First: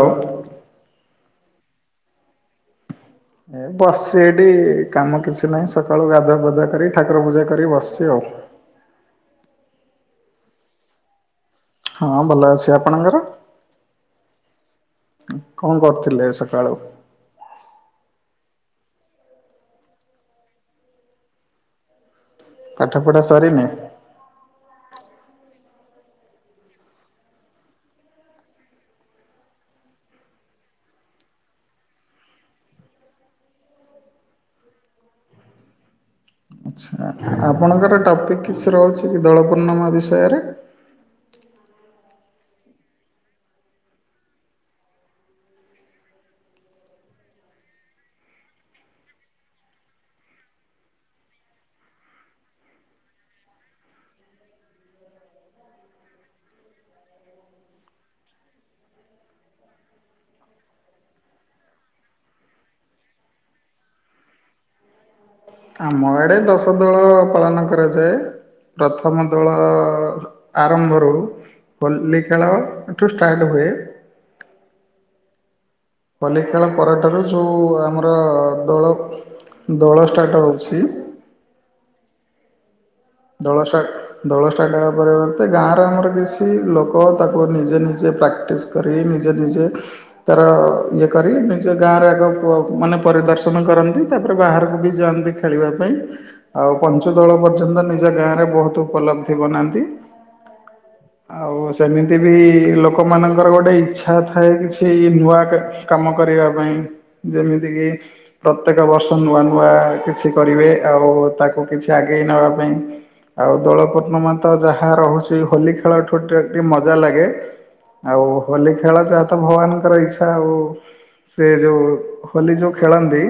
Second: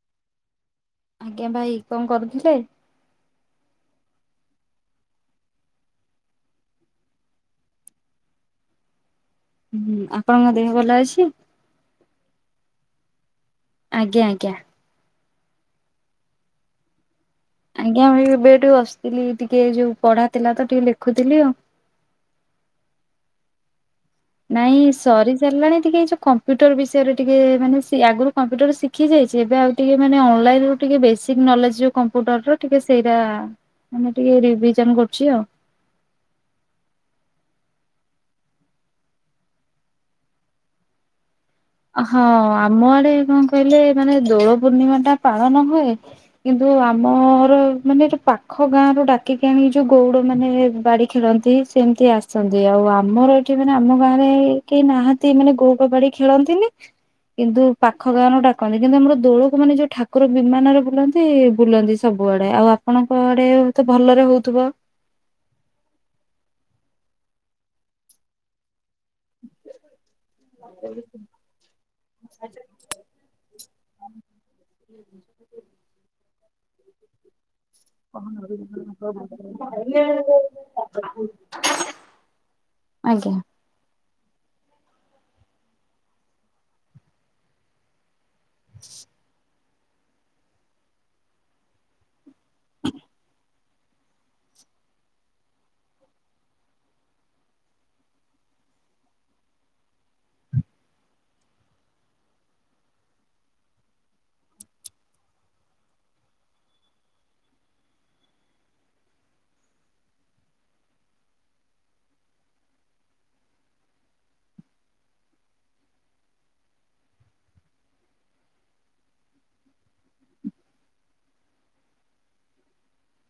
ହ। ଆଜ୍ଞା ଭାଇ କଣ କରୁଥିଲେ? ଏ ବସିଛି ଏଇଠି କାମ କିଛି ନାହିଁ ସକାଳୁ ଗାଧୁଆ ପାଧୁଆ କରି ଠାକୁର ପୂଜା କରି ବସିଛି ଆଉ। ହୁଁ ଆପଣଙ୍କ ଦେହ ଭଲ ଅଛି? ହଁ ଭଲ ଅଛି ଆପଣଙ୍କର? ଆଜ୍ଞା ଆଜ୍ଞା। କଣ କରୁଥିଲେ ସକାଳୁ? ଆଜ୍ଞା ମୁ ଏବେ ଏଠି ବସିଥିଲି ଟିକେ ଯୋଉ ପଢ଼ା ଥିଲା ତ ଟିକେ ଲେଖୁଥିଲି ଆଉ। ପାଠ ପଢ଼ା ସରିନି। ନାଇଁ ସରି ସାରିଲାଣି ଟିକେ ଯଉ କମ୍ପ୍ୟୁଟର ବିଷୟରେ ଟିକେ ମାନେ ସେ ଆଗରୁ କମ୍ପୁଟର ସି ଖି ଯାଇଛି ଏବେ ଆଉ ଟିକେ ମାନେ ଅନଲାଇନ ରୁ ଟିକେ ବେସିକ ନଲେଜ ଜଉ କମ୍ପ୍ୟୁଟର ର ଟିକେ ସେଇଟା ମାନେ ଟିକେ ରିଭିଜନ କରୁଛି ଆଉ। ଆଚ୍ଛା ଆପଣଙ୍କର ଟପିକ୍ କିଛି ରହୁଛି କି ଦୋଳ ପୂର୍ଣ୍ଣମା ବିଷୟରେ? ହଁ, ଆମ ଆଡ଼େ କଣ କହିଲେ ମାନେ ଦୋଳ ପୂର୍ଣିମା ଟା ପାଳନ ହୁଏ କିନ୍ତୁ ଆମର ମାନେ ଜଉ ପାଖ ଗାଁ ର ଡାକିକି ଆଣିକି ଯୋଉ ଗଉଡ଼ ମାନେ ବଡ଼ି ଖେଳନ୍ତି। ସେମିତି ଆସନ୍ତି ଆଉ ଆମର ଏଠି ମାନେ ଆମ ଗାଁରେ କେହି ନାହାନ୍ତି ମାନେ ଗୋଉଡ଼ ବାଡ଼ି ଖେଳନ୍ତି। ତିନି କିନ୍ତୁ ପାଖ ଗାଁର ଡାକନ୍ତି କିନ୍ତୁ ଆମର ଦୋଳକୁ ମାନେ ଯୋଉ ଠାକୁର ବିମାନରେ ବୁଲନ୍ତି ବୁଲନ୍ତି। ସବୁଆଡ଼େ ଆଉ ଆପଣଙ୍କ ଆଡ଼େ ତ ଭଲରେ ହଉଥିବ। ଆମ ଆଡ଼େ ଦଶ ଦୋଳ ପାଳନ କରାଯାଏ ପ୍ରଥମ ଦୋଳଅ ଆରମ୍ଭରୁ ହୋଲି ଖେଳଠୁ ଷ୍ଟାର୍ଟ ହୁଏ। [inaudible] ହୋଲି ଖେଳ ପରଠାରୁ ଯୋଉ ଆମ ଷ୍ଟାର୍ଟ ହଉଛି [unintelligible] ଆଜ୍ଞା। ଦୋଳଷ୍ଟାର୍ଟ ଦୋଳ ଷ୍ଟାର୍ଟ ହେବା ପରିବର୍ତ୍ତେ ଗାଁରେ ଆମର କିଛି ଲୋକ ତାକୁ ନିଜେ ନିଜେ ପ୍ରା ପ୍ରାସ୍ କରିକି ନିଜେ ନିଜେ ତାର ଇଏ କରି ନିଜେ ଗାଁରେ ଆଗ ମାନେ ପରିଦର୍ଶନ କରନ୍ତି ତାପରେ ବାହାରକୁ ବି ଯାଆନ୍ତି ଖେଳିବା ପାଇଁ ଆଉ ପଞ୍ଚ ଦଳ ପର୍ଯ୍ୟନ୍ତ। ନିଜ ଗାଁରେ ବହୁତ ଉପଲବ୍ଧି ବନାନ୍ତି। [inaudible] ଆଉ ସେମିତି ବି ଲୋକମାନଙ୍କର ଗୋଟେ ଇଚ୍ଛା ଥାଏ କିଛି ନୂଆ କ କାମ କରିବା ପାଇଁ ଯେମିତିକି ପ୍ରତ୍ୟେକ ବର୍ଷ ନୂଆ ନୂଆ କିଛି କରିବେ ଆଉ ତାକୁ କିଛି ଆଗେଇ ନବା ପାଇଁ ଆଉ ଦୋଳ ପୂର୍ଣ୍ଣିମା ତ ଯାହା ରହୁଛି ହୋଲି ଖେଳଠୁ ଟିକେ ଟେ ମଜା ଲାଗେ। ଆଉ ହୋଲି ଖେଳ ଯାହା ତ ଭଗବାନଙ୍କର ଇଚ୍ଛା ଆଉ। ସେ ଯୋଉ ହୋଲି ଯୋଉ ଖେଳନ୍ତି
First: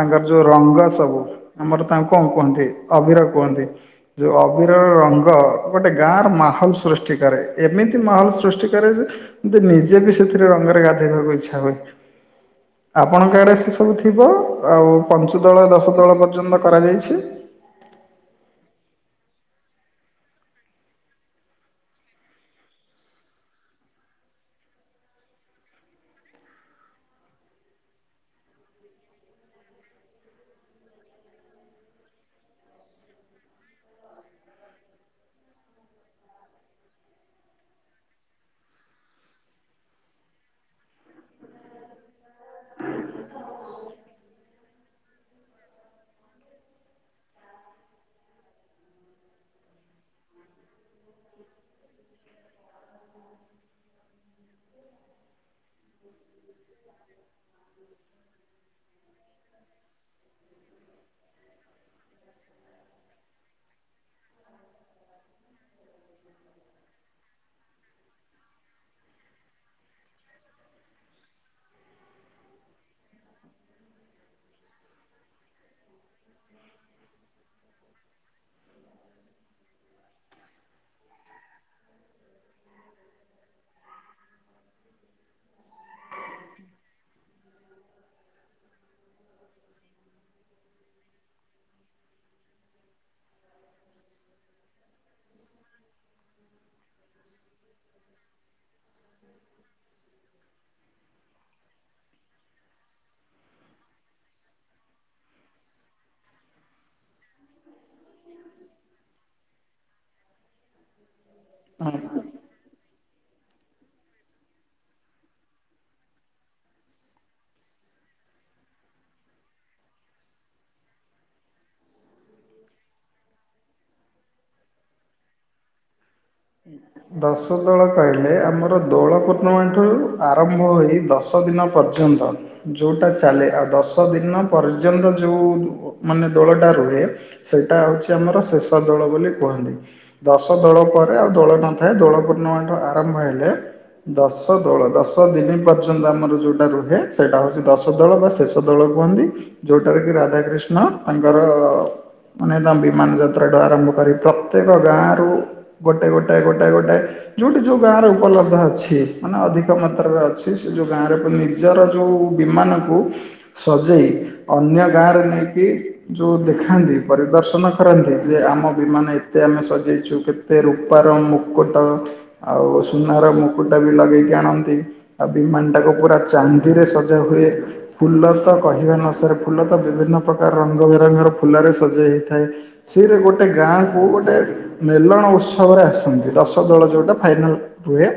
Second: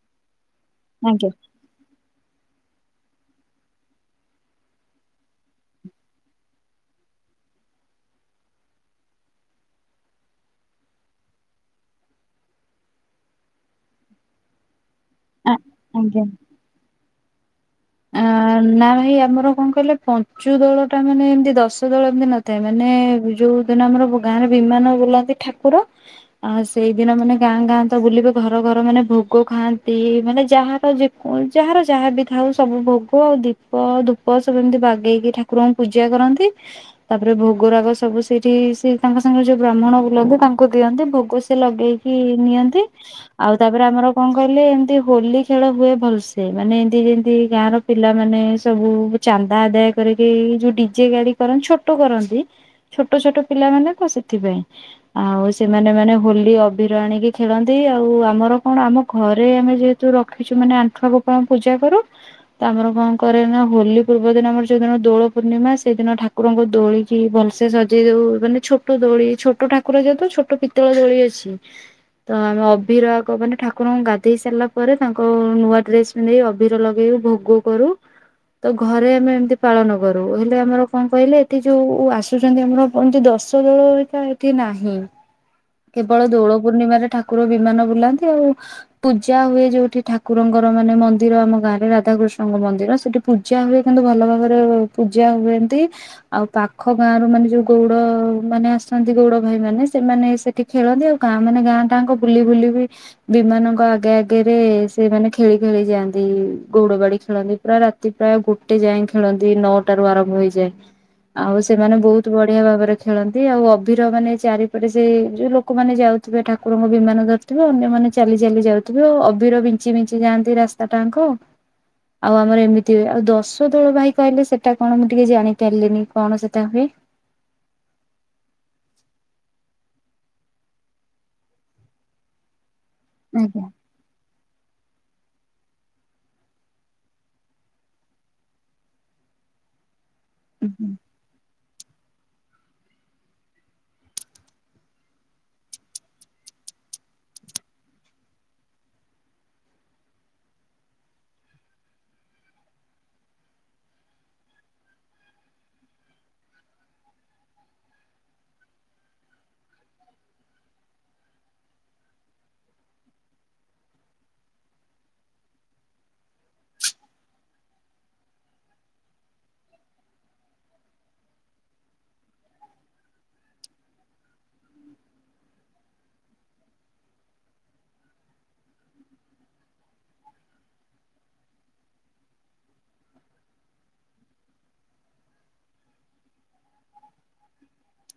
ତାଙ୍କର ଯୋଉ ରଙ୍ଗ ସବୁ ଆଜ୍ଞା ଆମର ତାଙ୍କୁ କଣ କୁହନ୍ତି ଅଭିିର କୁହନ୍ତି। ଯଉଁ ଅବିରର ରଙ୍ଗ ଗୋଟେ ଗାଁର ମାହୋଲ ସୃଷ୍ଟି କରେ ଏମିତି ମାହୋଲ ସୃଷ୍ଟି କରେ ଯେ କିନ୍ତୁ ନିଜେ ବି ସେଥିରେ ରଙ୍ଗରେ ଗାଧୋଇବାକୁ ଇଚ୍ଛା ହୁଏ। ଆପଣଙ୍କ ଆଡ଼େ ସେ ସବୁ ଥିବ ଆଉ ପଞ୍ଚୁଦଳ ଦଶ ତଳ ଆଜ୍ଞା। ପର୍ଯ୍ୟନ୍ତ କରାଯାଇଛି। [unintelligible] ନା ଭାଇ ଆମର କଣ କହିଲେ ପଞ୍ଚୁ ଦଳ ଟା ମାନେ ଏମତି ଦଶ ଦଳ ଏମିତି ନଥାଏ ମାନେ ଯୋଉ ଯଉ ଦିନ ଆମର ଗାଁରେ ବିମାନ ବୁଲାନ୍ତି ଠାକୁର। ଆଉ ସେଇଦିନ ମାନେ ଗାଁ ଗାଁ ତ ବୁଲିବେ ଘର ଘର ମାନେ ଭୋଗ ଖାଆନ୍ତି ମାନେ ଯାହାର ଯାହାର ଯାହା ବିି ଥାଉ। ସବୁ ଭୋଗ ଆଉ ଦୀପ ଧୂପ ସବୁ ଏମିତି ବାଗେଇକି ଠାକୁରଙ୍କୁ ପୂଜା କରନ୍ତି। ତାପରେ ଭୋଗ ରାଗ ସବୁ ସେଇଠି ସେ ତାଙ୍କ ସାଙ୍ଗରେ ଯୋଉ ବ୍ରାହ୍ମଣ ବୁଲନ୍ତି ତାଙ୍କୁ ଦିଅନ୍ତି ଭୋଗ ସେ ଲଗେଇକି କି ନିଅନ୍ତି। ଆଉ ତାପରେ ଆମର କଣ କହିଲେ ଏମିତି ହୋଲି ଖେଳ ହୁଏ ଭଲସେ ମାନେ ଏମତି ଯେମିତି ଗାଁର ପିଲାମାନେ ସବୁ ଚାନ୍ଦା ଆଦାୟ କରିକି ଯୋଉ ଡିଜେ ଗାଡି କରନ୍ତି ଛୋଟ କରନ୍ତି। ଛୋଟ ଛୋଟ ପିଲାମାନେତ ସେଥିପାଇଁ ଆଉ ସେମାନେ ମାନେ ହୋଲି ଅଭିିର ଆଣିକି ଖେଳନ୍ତି ଆଉ ଆମର କଣ ଆମ ଘରେ ଆମେ ଯେହେତୁ ରଖିଛୁ ମାନେ ଆଣ୍ଠୁଆ ଗୋପାଳଙ୍କୁ ପୂଜା କରୁ। ତ ଆମର କଣ କରେନା ହୋଲି ପୂର୍ବ ଦିନ ଆମର ଯୋଉ ଦିନ ଦୋଳ ପୂର୍ଣ୍ଣିମା ସେଇଦିନ ଠାକୁରଙ୍କୁ ଦୋଳି ଭଲସେ ସଜେଇ ଦଉ ମାନେ ଛୋଟ ଦୋଳି ଛୋଟ ଠାକୁର ଯେହେତୁ ଛୋଟ ପିତ୍ତଳ ଦୋଳି ଅଛି। ତ ଆମେ ଅବିରାଗ ମାନେ ଠାକୁରଙ୍କୁ ଗାଧେଇ ସାରିଲା ପରେ ତାଙ୍କ ନୂଆ ଡ୍ରେସ୍ ନେଇ ଅବିର ଲଗେଇବୁ ଭୋଗ କରୁ। ତ ଘରେ ଆମେ ଏମିତି ପାଳନ ତ ଘରେ ଘରେ ଏମିତି ପାଳନ କରୁ ହେଲେ ଆମର କଣ କହିଲେ ଏଠି ଯୋଉ ଆସୁଛନ୍ତି ଆମର ଏମିତି ଦଶ ଦଳ ହେରିକା ଏଠି ନାହିଁ। କେବଳ ଦୋଳ ପୂର୍ଣ୍ଣିମାରେ ଠାକୁର ବିମାନ ବୁଲାନ୍ତି ଆଉ ପୂଜା ହୁଏ ଯୋଉଠି ଠାକୁରଙ୍କର ମାନେ ମନ୍ଦିର ଆମ ଗାଁରେ ରାଧାକୃଷ୍ଣ ତାଙ୍କ ମନ୍ଦିର ସେଠି ପୂଜା ହୁଏ କିନ୍ତୁ ଭଲ ଭାବରେ ପୂଜା ହୁଏ ଏମିତି ଆଉ ପାଖ ଗାଁରୁ ମାନେ ଯୋଉ ଗଉଡ ମାନେ ଆସନ୍ତି ଗଉଡ ଭାଇ ମାନେ ସେମାନେ ସେ ଟିକେ ଖେଳନ୍ତି ଆଉ ଗାଁ ମାନେ ଗାଁ ଗାଙ୍କୁ ବୁଲି ବୁଲି ବି ବିମାନଙ୍କ ଆଗେ ଆଗରେ ସେମାନେ ଖେଳି ଖେଳି ଯାଆନ୍ତି ଗଉଡ ବାଡି। ଖେଳନ୍ତି ପାୟ ରାତି ପ୍ରାୟ ଗୋଟେ ଯାଏ ଖେଳନ୍ତି ନଅଟାରୁ ଆରମ୍ଭ ହେଇଯାଏ ଆଉ ସେମାନେ ବହୁତ ବହୁ ବଢିଆ ଭାବରେ ଖେଳନ୍ତି ଆଉ ଅଭିର ମାନେ ଚାରିପଟେ ସେ ଯୋଉ ଲୋକମାନେ ଯାଉଥିବେ ଠାକୁରଙ୍କ ବିମାନ ଦର ଥିବେ ଅନ୍ୟମାନେ ଚାଲି ଚାଲି ଯାଉଥିବେ ଅବିର ବିଞ୍ଚି ବିଞ୍ଚି ଯାଆନ୍ତି ରାସ୍ତା ଟାଙ୍କ। ଆଉ ଆମର ଏମିତି ହୁଏ ଆଉ ଦଶ ଦୋଳ ଭାଇ କହିଲେ ସେଟା କଣ ମୁଁ ଟିକେ ଜାଣିପାରିଲିନି କଣ ସେଟା ହୁଏ? ଦଶ ଦୋଳ କହିଲେ ଆମର ଦୋଳ ପୂର୍ଣାମଠାରୁ ଆରମ୍ଭ ହୋଇ ଦଶ ଦିନ ପର୍ଯ୍ୟନ୍ତ ଯୋଉଟା ଚାଲେ ଆଜ୍ଞା ଆଉ ଦଶ ଦଶଦିନ ପର୍ଯ୍ୟନ୍ତ ଯେଉଁ ମାନେ ଦୋଳଟା ରୁହେ ସେଇଟା ହଉଛି ଆମର ଶେଷ ଦୋଳ ବୋଲି କୁହନ୍ତି ଦଶ ଦୋଳ ଆଜ୍ଞା। ପରେ ଆଉ ଦୋଳ ନଥାଏ ଦୋଳ ପୂର୍ଣ୍ଣମାଟ ଆରମ୍ଭ ହେଲେ ଦଶ ଦୋଳ ଦଶ ଦିନି ପର୍ଯ୍ୟନ୍ତ ଆମର ଯୋଉଟା ରୁହେ ସେଇଟା ହଉଛି ଦଶ ଶ ଦଳ ବା ଶେଷ ଦଳ କୁହନ୍ତି ଯୋଉଟାରେ କି ରାଧା କୃିଷ୍ଣ ତାଙ୍କର ମାନେ ତା ବିମାନଯାତ୍ରାଠୁ ଆରମ୍ଭ କରି ପ୍ରତ୍ୟେକ ଗାଁରୁ ଗୋଟେ ଗୋଟେ ଗୋଟେ ଗୋଟେ ଯୋଉଠି ଯୋଉ ଗାଁର ଉପଲବ୍ଧ ଅଛି ମାନେ ଅଧିକ ମାତ୍ରାରେ ଅଛି ସେ ଯୋଉ ଗାଁରେ ପନି ନିଜର ଯୋଉ ବିମାନକୁ ସଜେଇ ଅନ୍ୟ ଗାଁରେ ନେଇକି ଯୋଉ ଦେଖାନ୍ତି ପରିଦର୍ଶନ କରନ୍ତି ଯେ ଆମ ବିମାନ ଏ କେତେ ଆମେ ସଜେଇଛୁ କେତେ ରୂପାର ମୁକୁଟ ଆଉ ସୁନାର ମୁକୁଟ ବି ଲଗେଇକି ଆଣନ୍ତି। ଆଉ ବିମାନଟାକୁ ପୁରା ଚାନ୍ଦିରେ ସଜା ହୁଏ। ଫୁଲ ତ କହିବା ନସରେ ଫୁଲ ତ ବିଭିନ୍ନ ପ୍ରକାର ରଙ୍ଗ ବିରଙ୍ଗର ଫୁଲରେ ସଜେଇ ହେଇଥାଏ। ସିରେ ଗୋଟେ ଗାଁକୁ ଗୋଟେ ମେଲଣ ସବରେ ଆସନ୍ତି ଦଶ ଦଳ ଯୋଉଟା ଫାଇନାଲ ରୁହେ।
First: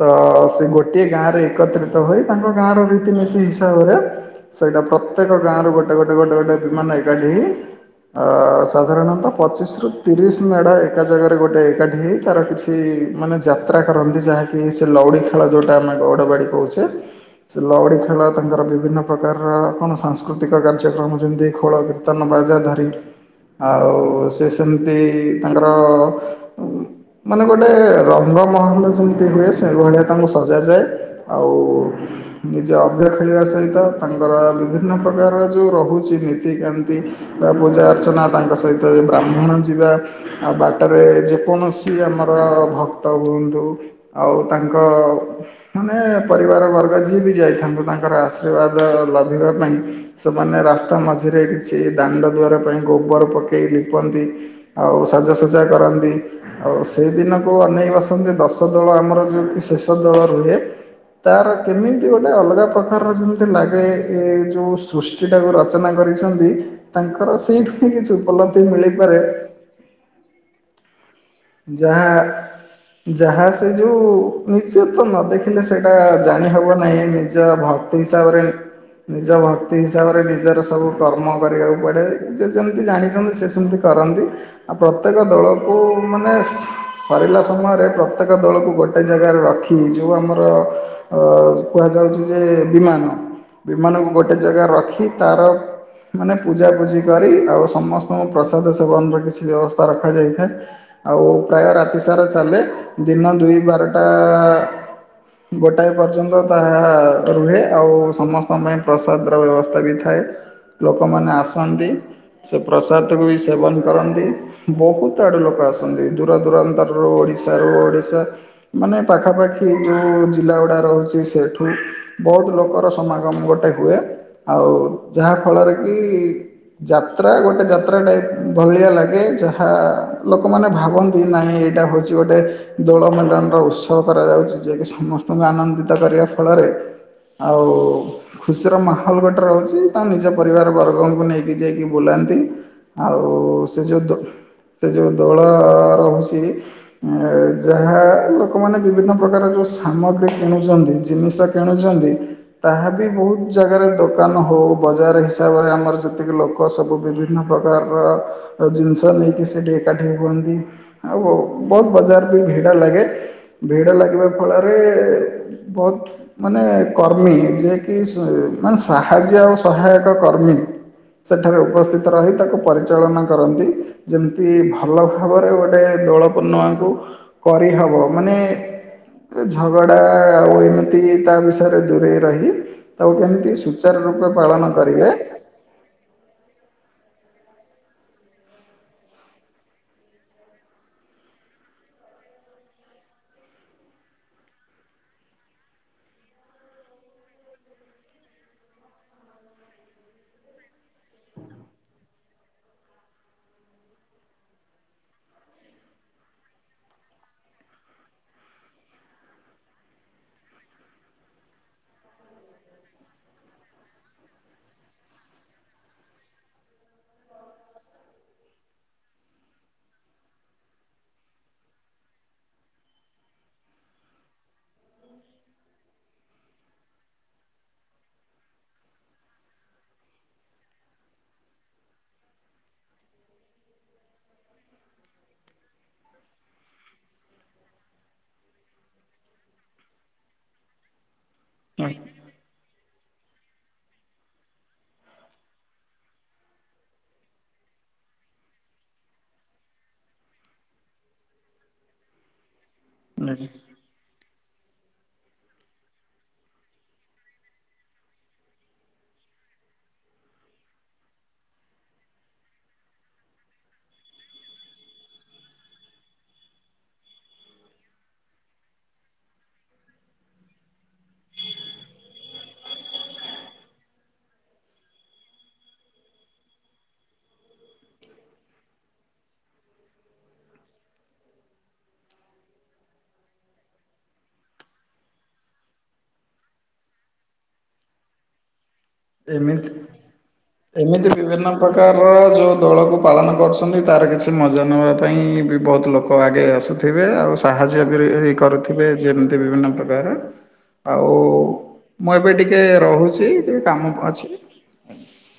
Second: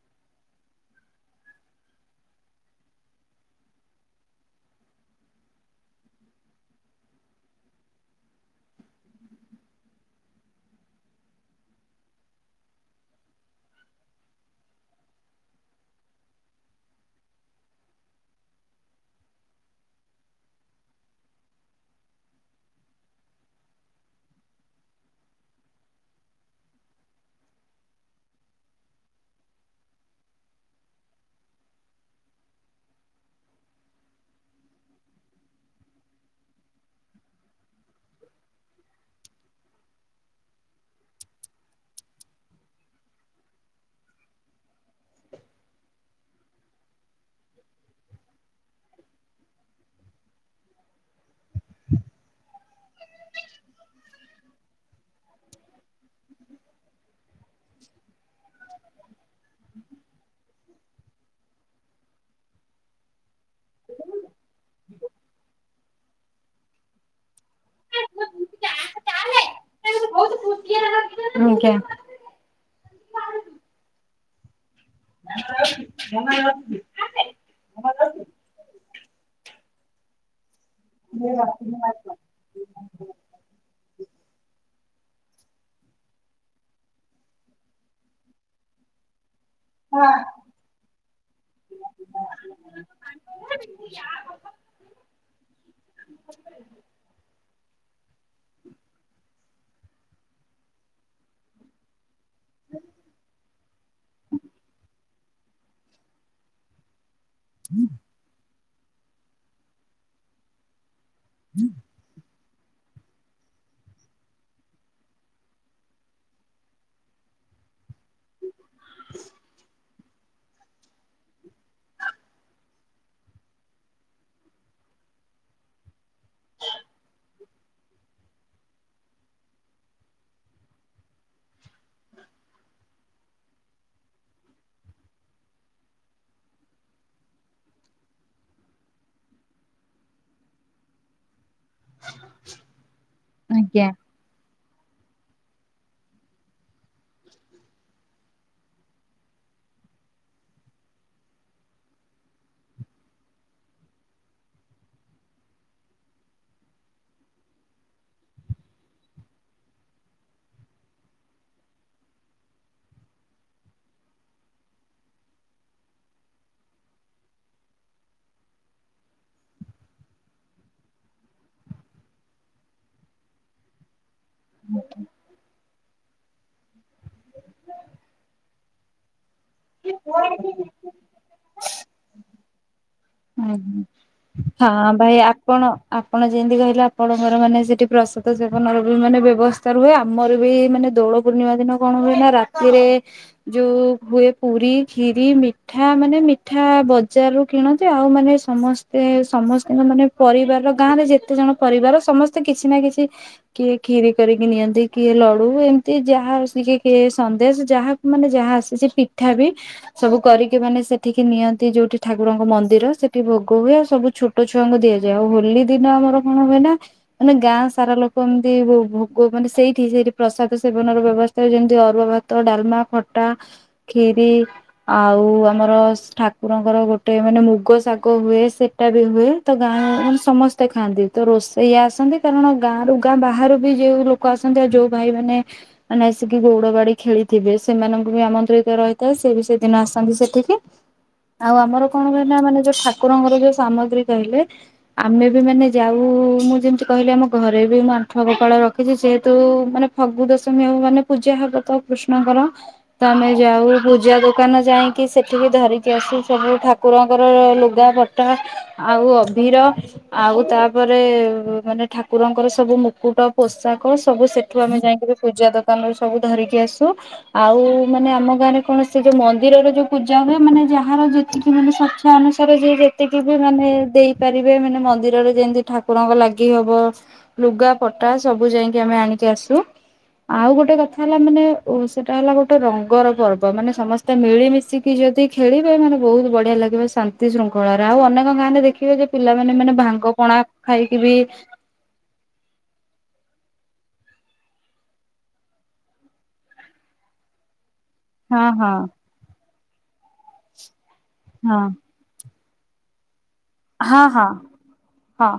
ତ ସେ ଗୋଟିଏ ଗାଁରେ ଏକତ୍ରିତ ହୋଇ ତାଙ୍କ ଗାଁର ରୀତିନୀତି ହିସାବରେ ସେଇଟା ପ୍ରତ୍ୟେକ ଗାଁରୁ ଗୋଟେ ଗୋଟେ ଗୋଟେ ଗୋଟେ ବିମାନ ଏକାଠିି ହେଇ ଅ ସାଧାରଣତଃ ପଚିଶି ରୁ ତିରିଶି ମେଢ ଏକା ଜାଗାରେ ଗୋଟେ ଏକାଠି ହେଇ ତାର କିଛି ମାନେ ଯାତ୍ରା କରନ୍ତି ଯାହାକି ସେ ଲଉଡି ଖେଳ ଯୋଉଟା ଆମେ ଗଡବାଡି କହୁଛ [inaudible] ସେ ଲଉଡ଼ିଖେଳ ତାଙ୍କର ବିଭିନ୍ନ ପ୍ରକାରର କଣ ସାଂସ୍କୃତିକ କାର୍ଯ୍ୟକ୍ରମ ଯେମିତି ଖୋଳ କିର୍ ର୍ତ୍ତନ ବାଜା ଧରିକି ଆଉ ସେ ସେମିତି ତାଙ୍କର [inaudible] ମାନେ ଗୋଟେ ରଙ୍ଗମହଲ ଯେମିତି ହୁଏ, ସେ ଭଳିଆ ତାଙ୍କୁ ସଜାଯାଏ। ଆଉ ନିଜେ ଅଭିର ଖେଳିବା ସହିତ ତାଙ୍କର ବିଭିନ୍ନ ପ୍ରକାରର ଯୋଉ ରହୁଛି ନୀତିକାନ୍ତି। ବା ପୂଜା ଅର୍ଚ୍ଚନା ତାଙ୍କ ସହିତ ବ୍ରାହ୍ମଣ ଯିବା ଆଉ ବା ଟରେ ଯେକୌଣସି ଆମର ଭକ୍ତ ହୁଅନ୍ତୁ ଆଉ ତାଙ୍କ ମାନେ ପରିବାର ବର୍ଗ ଯିଏ ବି ଯାଇଥାନ୍ତୁ ତାଙ୍କର ଆଶୀର୍ବାଦ ଲଭିବା ପାଇଁ ସେମାନେ ରାସ୍ତା ମଝିରେ କିଛି ଦାଣ୍ଡ ଦୁଆର ପାଇଁ ଗୋବର ପକେଇ ଲିପନ୍ତି। ଆଉ ସାଜସଜା କରନ୍ତି। ଆଉ ସେଇ ଦିନକୁ ଅନେଇକ ବସନ୍ତି ଦଶ ଦୋଳ ଆମର ଯୋଉ ବି ଶେଷ ଦୋଳ ରୁହେ। ତାର କେମିତି ଗୋଟେ ଅଲଗା ପ୍ରକାରର ଯେମିତି ଲାଗେ ଏ ଯୋଉ ସୃଷ୍ ଷ୍ଟିଟାକୁ ରଚନା କରିଛନ୍ତି ତାଙ୍କର ସେଇଠୁ ହିଁ କିଛି ଉପଲବ୍ଧି ମିଳିପାରେ। [unintelligible] ଯାହା ଯାହା ସେଇ ଯୋଉ ନିଚେତନ ଦେଖିଲେ ସେଇଟା ଜାଣି ହବ ନାହିଁ ନିଜ ଭକ୍ତି ହିସାବରେ ନିଜ ଭକ୍ତି ହିସାବରେ ନିଜର ସବୁ କର୍ମ କରିବାକୁ ପଡ଼େ ଯିଏ ଯେମିତି ଜାଣିଛନ୍ତି ସେ ସେମିତି କରନ୍ତି ଆଉ ପ୍ରତ୍ୟେକ ଦୋଳକୁ ମାନେ ସରିଲା ସମୟରେ ପ୍ରତ୍ୟେକ ଦୋଳକୁ ଗୋଟେ ଜାଗାରେ ରଖି ଯେଉଁ ଆମର ଅଁ କୁହାଯାଉଛି ଯେ ବିମାନ ବିମାନକୁ ଗୋଟେ ଜାଗା ରଖି ତାର ମାନେ ପୂଜାପୂଜି କରି ଆଉ ସମସ୍ତଙ୍କୁ ପ୍ରସାଦ ସେବନର କିଛି ବ୍ୟବସ୍ଥା ରଖାଯାଇଥାଏ। ଆଉ ପ୍ରାୟ ରାତିସାରା ଚାଲେ ଦିନ ଦୁଇ ବାରଟା ଗୋଟାଏ ପର୍ଯ୍ୟନ୍ତ ତାହା ରୁହେ ଆଉ ସମସ୍ତଙ୍କ ପାଇଁ ପ୍ରସାଦର ବ୍ୟବସ୍ଥା ବି ଥାଏ। ଲୋକୋ ମାନେ ଆସନ୍ତି। ସେ ପ୍ରସାଦ କୁ ବି ସେବନ କରନ୍ତି ବୋହୁତ ଆଡୁ ଲୋକୋ ଆସ ସନ୍ତି ଦୂର ଦୂରାନ୍ତରରୁ ଓଡ଼ିଶାରୁ ଓଡ଼ିଶା ମାନେ ପାଖାପାଖି ଯୋଉ ଜିଲ୍ଲା ଗୁଡା ରହୁଛି ସେଠୁ ବୋହୁତ ଲୋକୋର ସମାଗମ ଗୋଟେ ହୁଏ ଆଉ ଯାହା ଫଳରେ କି ଯାତ୍ରା ଗୋଟେ ଯାତ୍ରା ଟାଇପ୍ ଭଳିଆ ଲାଗେ ଯାହା ଲୋ କୋମାନେ ଭାବନ୍ତି ନାଇଁ ଏଇଟା ହୋଉଛି ଗୋଟେ ଦୋଳ ମଣ୍ଡନର ଉତ୍ସବ କରାଯାଉଛି ଯିଏ କି ସମ ସ୍ତଙ୍କୁ ଆନନ୍ଦିତ କରିବା ଫଳରେ ଆଉ ଖୁସିର ମାହୋଲ ଗୋଟେ ରୋହୁଛି ତାଙ୍କ ନିଜ ପରିବାର ବର୍ଗଙ୍କୁ ନେଇ କି ଯାଇକି ବୁଲାନ୍ତି ଆଉ ସେ ଯୋଉ ଦୋ ସେ ଯୋଉ ଦୋଳ ରୋହୁଛି। ଉଁ ଆଉ ଯାହା ଲୋକୋ ମାନେ ବିଭିନ୍ନ ପ୍ରକାର ଯେଉଁ ସାମଗ୍ରୀ କିଣୁଚନ୍ତି ଜିନିଷ କିଣୁଛନ୍ତି। ତାହା ବି ବୋହୁତ ଜାଗାରେ ଦୋକାନ ହୋଉ ବଜାର ହିସାବରେ ଆମର ଯେତିକି ଲୋ କ ସବୁ ବିଭିନ୍ନ ପ୍ରକାରର ଜିନିଷ ନେଇକି ସେଠି ଏକାଠି ହୁହନ୍ତି ଆଉ ବୋହୂ ବୋହୁତ ବଜାର ବି ଭିଡ଼ ଲାଗେ। ଭିଡ ଲାଗିବା ଫଳରେ ବୋହୁତ ମାନେ କର୍ମୀ ଯିଏକି ମାନେ ସାହାଯ୍ୟ ଆଉ ସହାୟକ କର୍ମୀ ସେଠାରେ ଉପସ୍ଥିତ ରହି ତାକୁ ପରିଚାଳନା କରନ୍ତି ଯେମିତି ଭଲ ଭାବରେ ଗୋଟେ ଦୋଳ ପୂର୍ଣ୍ଣିମାକୁ କରିହବ ମାନେ ଏ ଝଗଡ଼ା ଆଉ ଏମିତି ତା ବିଷୟରେ ଦୂରେଇ ରହି। ତାକୁ କେମିତି ଆଜ୍ଞା। ସୂଚାରୁ ରୂପେ ପାଳନ ହଁ କରିବେ ଭାଇ ଆପଣ ଆପଣ ଯେନ୍ତି କହିଲେ ଆପଣଙ୍କର ମାନେ ସେଠି ପ୍ରସାଦ ସେବନର ବି ମାନେ ବ୍ୟବସ୍ ସ୍ତା ରୁହେ ଆମର ବି ମାନେ ଦୋଳ ପୂର୍ଣ୍ଣିମା ଦିନ କଣ ହୁଏ ନା ରାତିରେ ଯୋଉ ହୁଏ ପୁରୀ କ୍ଷୀରି ମିଠା ମାନେ ମିଠା ବଜାରରୁ କିଣ ଯାଏ ଆଉ ମାନେ ସମସ୍ତେ ସମସ୍ତିଙ୍କ ମାନେ ପରିବାର ଗାଁରେ ଯେତେ ଜଣ ପରିବାର ସମସ୍ତେ ସେ କିଛି ନା କିଛି କିଏ କ୍ଷୀରି କରିକି ନିଅନ୍ତି କିଏ ଲଡୁ ଏମ୍ତି ଯାହା ଆସିକି କିଏ ସନ୍ଦେଶ ଯାହା ମାନେ ଯାହା ଆସିଚି ପିଠା ବି ସବୁ କରିକି ମାନେ ସେଠିକି ନିଅନ୍ତି ଯୋଉଠି ଠାକୁରଙ୍କ ମ ନ୍ଦିର ସେଠି ଭୋଗ ହୁଏ ଆଉ ସବୁ ଛୋଟ ଛୁଆଙ୍କୁ ଦିଆଯାଏ ଆଉ ହୋଲି ଦିନ ଆମର କଣ ହୁଏ ନା ମାନେ ଗାଁ ସାରା ଲୋକ ଏମ୍ତି ଭୋଗ ମାନେ ସେଇଠି ସେଇଠି ପ୍ରସାଦ ସେବନ ର ବ୍ୟବ ଯେମିତି ଅରୁଆ ଭାତ ଡାଲ୍ମା, ଖଟା ଖିରି ଆଉ ଆମର ଠାକୁରଙ୍କର ଗୋଟେ ମାନେ ମୁ କୋ ଶାଗ ହୁଏ ସେଟା ବି ହୁଏ ତ ଗାଁ ମାନେ ସମସ୍ତେ ଖାଆନ୍ତି ତ ରୋଷେଇଆ ଆସନ୍ତି। କାରଣ ଗାଁ ରୁ ଗାଁ ବାହାରୁ ବି ଯୋଉ ଲୋକ ଆସନ୍ତି ଆଉ ଯୋଉ ଭାଇ ମାନେ ମାନେ ଆସିକି ଗୋଉଡ ଗାଡି ଖେଳିଥିବେ, ସେମାନଙ୍କୁ ବି ଆମନ୍ତ୍ରିତ ରହିଥାଏ ସିଏ ବି ସେଦିନ ଆସନ୍ତି ସେଠିକି। ଆଉ ଆମର କଣ କହିନା ମାନେ ଯୋଉ ଠାକୁରଙ୍କର ଯୋଉ ସାମଗ୍ରୀ କହିଲେ ଆମେ ବି ମାନେ ଯାଉ ମୁଁ ଯେମିତି କହିଲି ଆମ ଘରେ ବି ମୁଁ ଆଣ୍ଠୁଆ ଗୋପାଳ ରଖିଚି ସେହେତୁ ମାନେ ଫଗୁ ଦଶମୀ ହବ ମାନେ ପୂଜା ହବ ତ କୃଷ୍ଣଙ୍କର। ତ ଆମେ ଯାଉ ପୂଜା ଦୋକାନ ଯାଇଁକି ସେଠି ବି ଧରିକି ଆସୁ ସେଠୁ ଠାକୁରଙ୍କର ଲୁଗାପଟା ଆଉ ଅଭିର। ଆଉ ତାପରେ ମାନେ ଠାକୁରଙ୍କର ସବୁ ମୁକୁଟ ପୋଷାକ ସବୁ ସେ ଏଠୁ ଆମେ ଯାଇକିଁ ବି ପୂଜା ଦୋକାନରୁୁ ସବୁ ଧରିକି ଆସୁ। ଆଉ ମାନେ ଆମ ଗାଁ ରେ କଣ ସେଇ ଯୋଉ ମନ୍ଦିରରେ ଯୋଉ ପୂଜା ହୁଏ ମାନେ ଯାହାର ଯେତିକି ମାନେ ଶିକ୍ଷା ଥରେ ଯିଏ ଯେତିକି ବି ମାନେ ଦେଇପାରିବେ ମାନେ ମନ୍ଦିରରେ ଯେମତି ଠାକୁରଙ୍କ ଲାଗି ହବ। ଲୁଗା ପଟା ସବୁ ଯାଇଁକି ଆମେ ଆଣିକି ଆସୁ। ଆଉ ଗୋଟେ କଥା ହେଲା ମାନେ ସେଟା ହେଲା ଗୋଟେ ରଙ୍ଗର ପର୍ବ ମାନେ ସମ ମିଳିମିଶିକି ଯୋଦି ଖେଳିବେ ମାନେ ବୋହୁତ୍ ବଢିଆ ଲାଗିବ ଶାନ୍ ନ୍ତି ଶୃଙ୍ଖଳାରେ ଆଉ ଅନେକ ଗାଁରେ ଦେଖିବେ ଯେ ପିଲାମାନେ ଏମିତି ମାନେ ଭାଙ୍ଗ ପଣା ଖାଇକି ଏମିତି ବି ବିଭିନ୍ନ ପ୍ରକାରର ଯେଉଁ ଦୋଳକୁ ପାଳନ କରୁଛନ୍ତି ତାର କିଛି ମଜା ନବା ପାଇଁ ବି ବହୁତ ଲୋକ ଆଗେ ଆସୁ ଥିବେ ଆଉ ସାହାଯ୍ୟ ବି ହଁ ହଁ କରୁଥିବେ ଯେମ୍ତି ବିଭିନ୍ନ ପ୍ରକାର୍ ର। ଆଉ ହଁ। ମୁଁ ଏବେ ଟିକେ ରହୁଚି। ହଁ ହଁ ହଁ।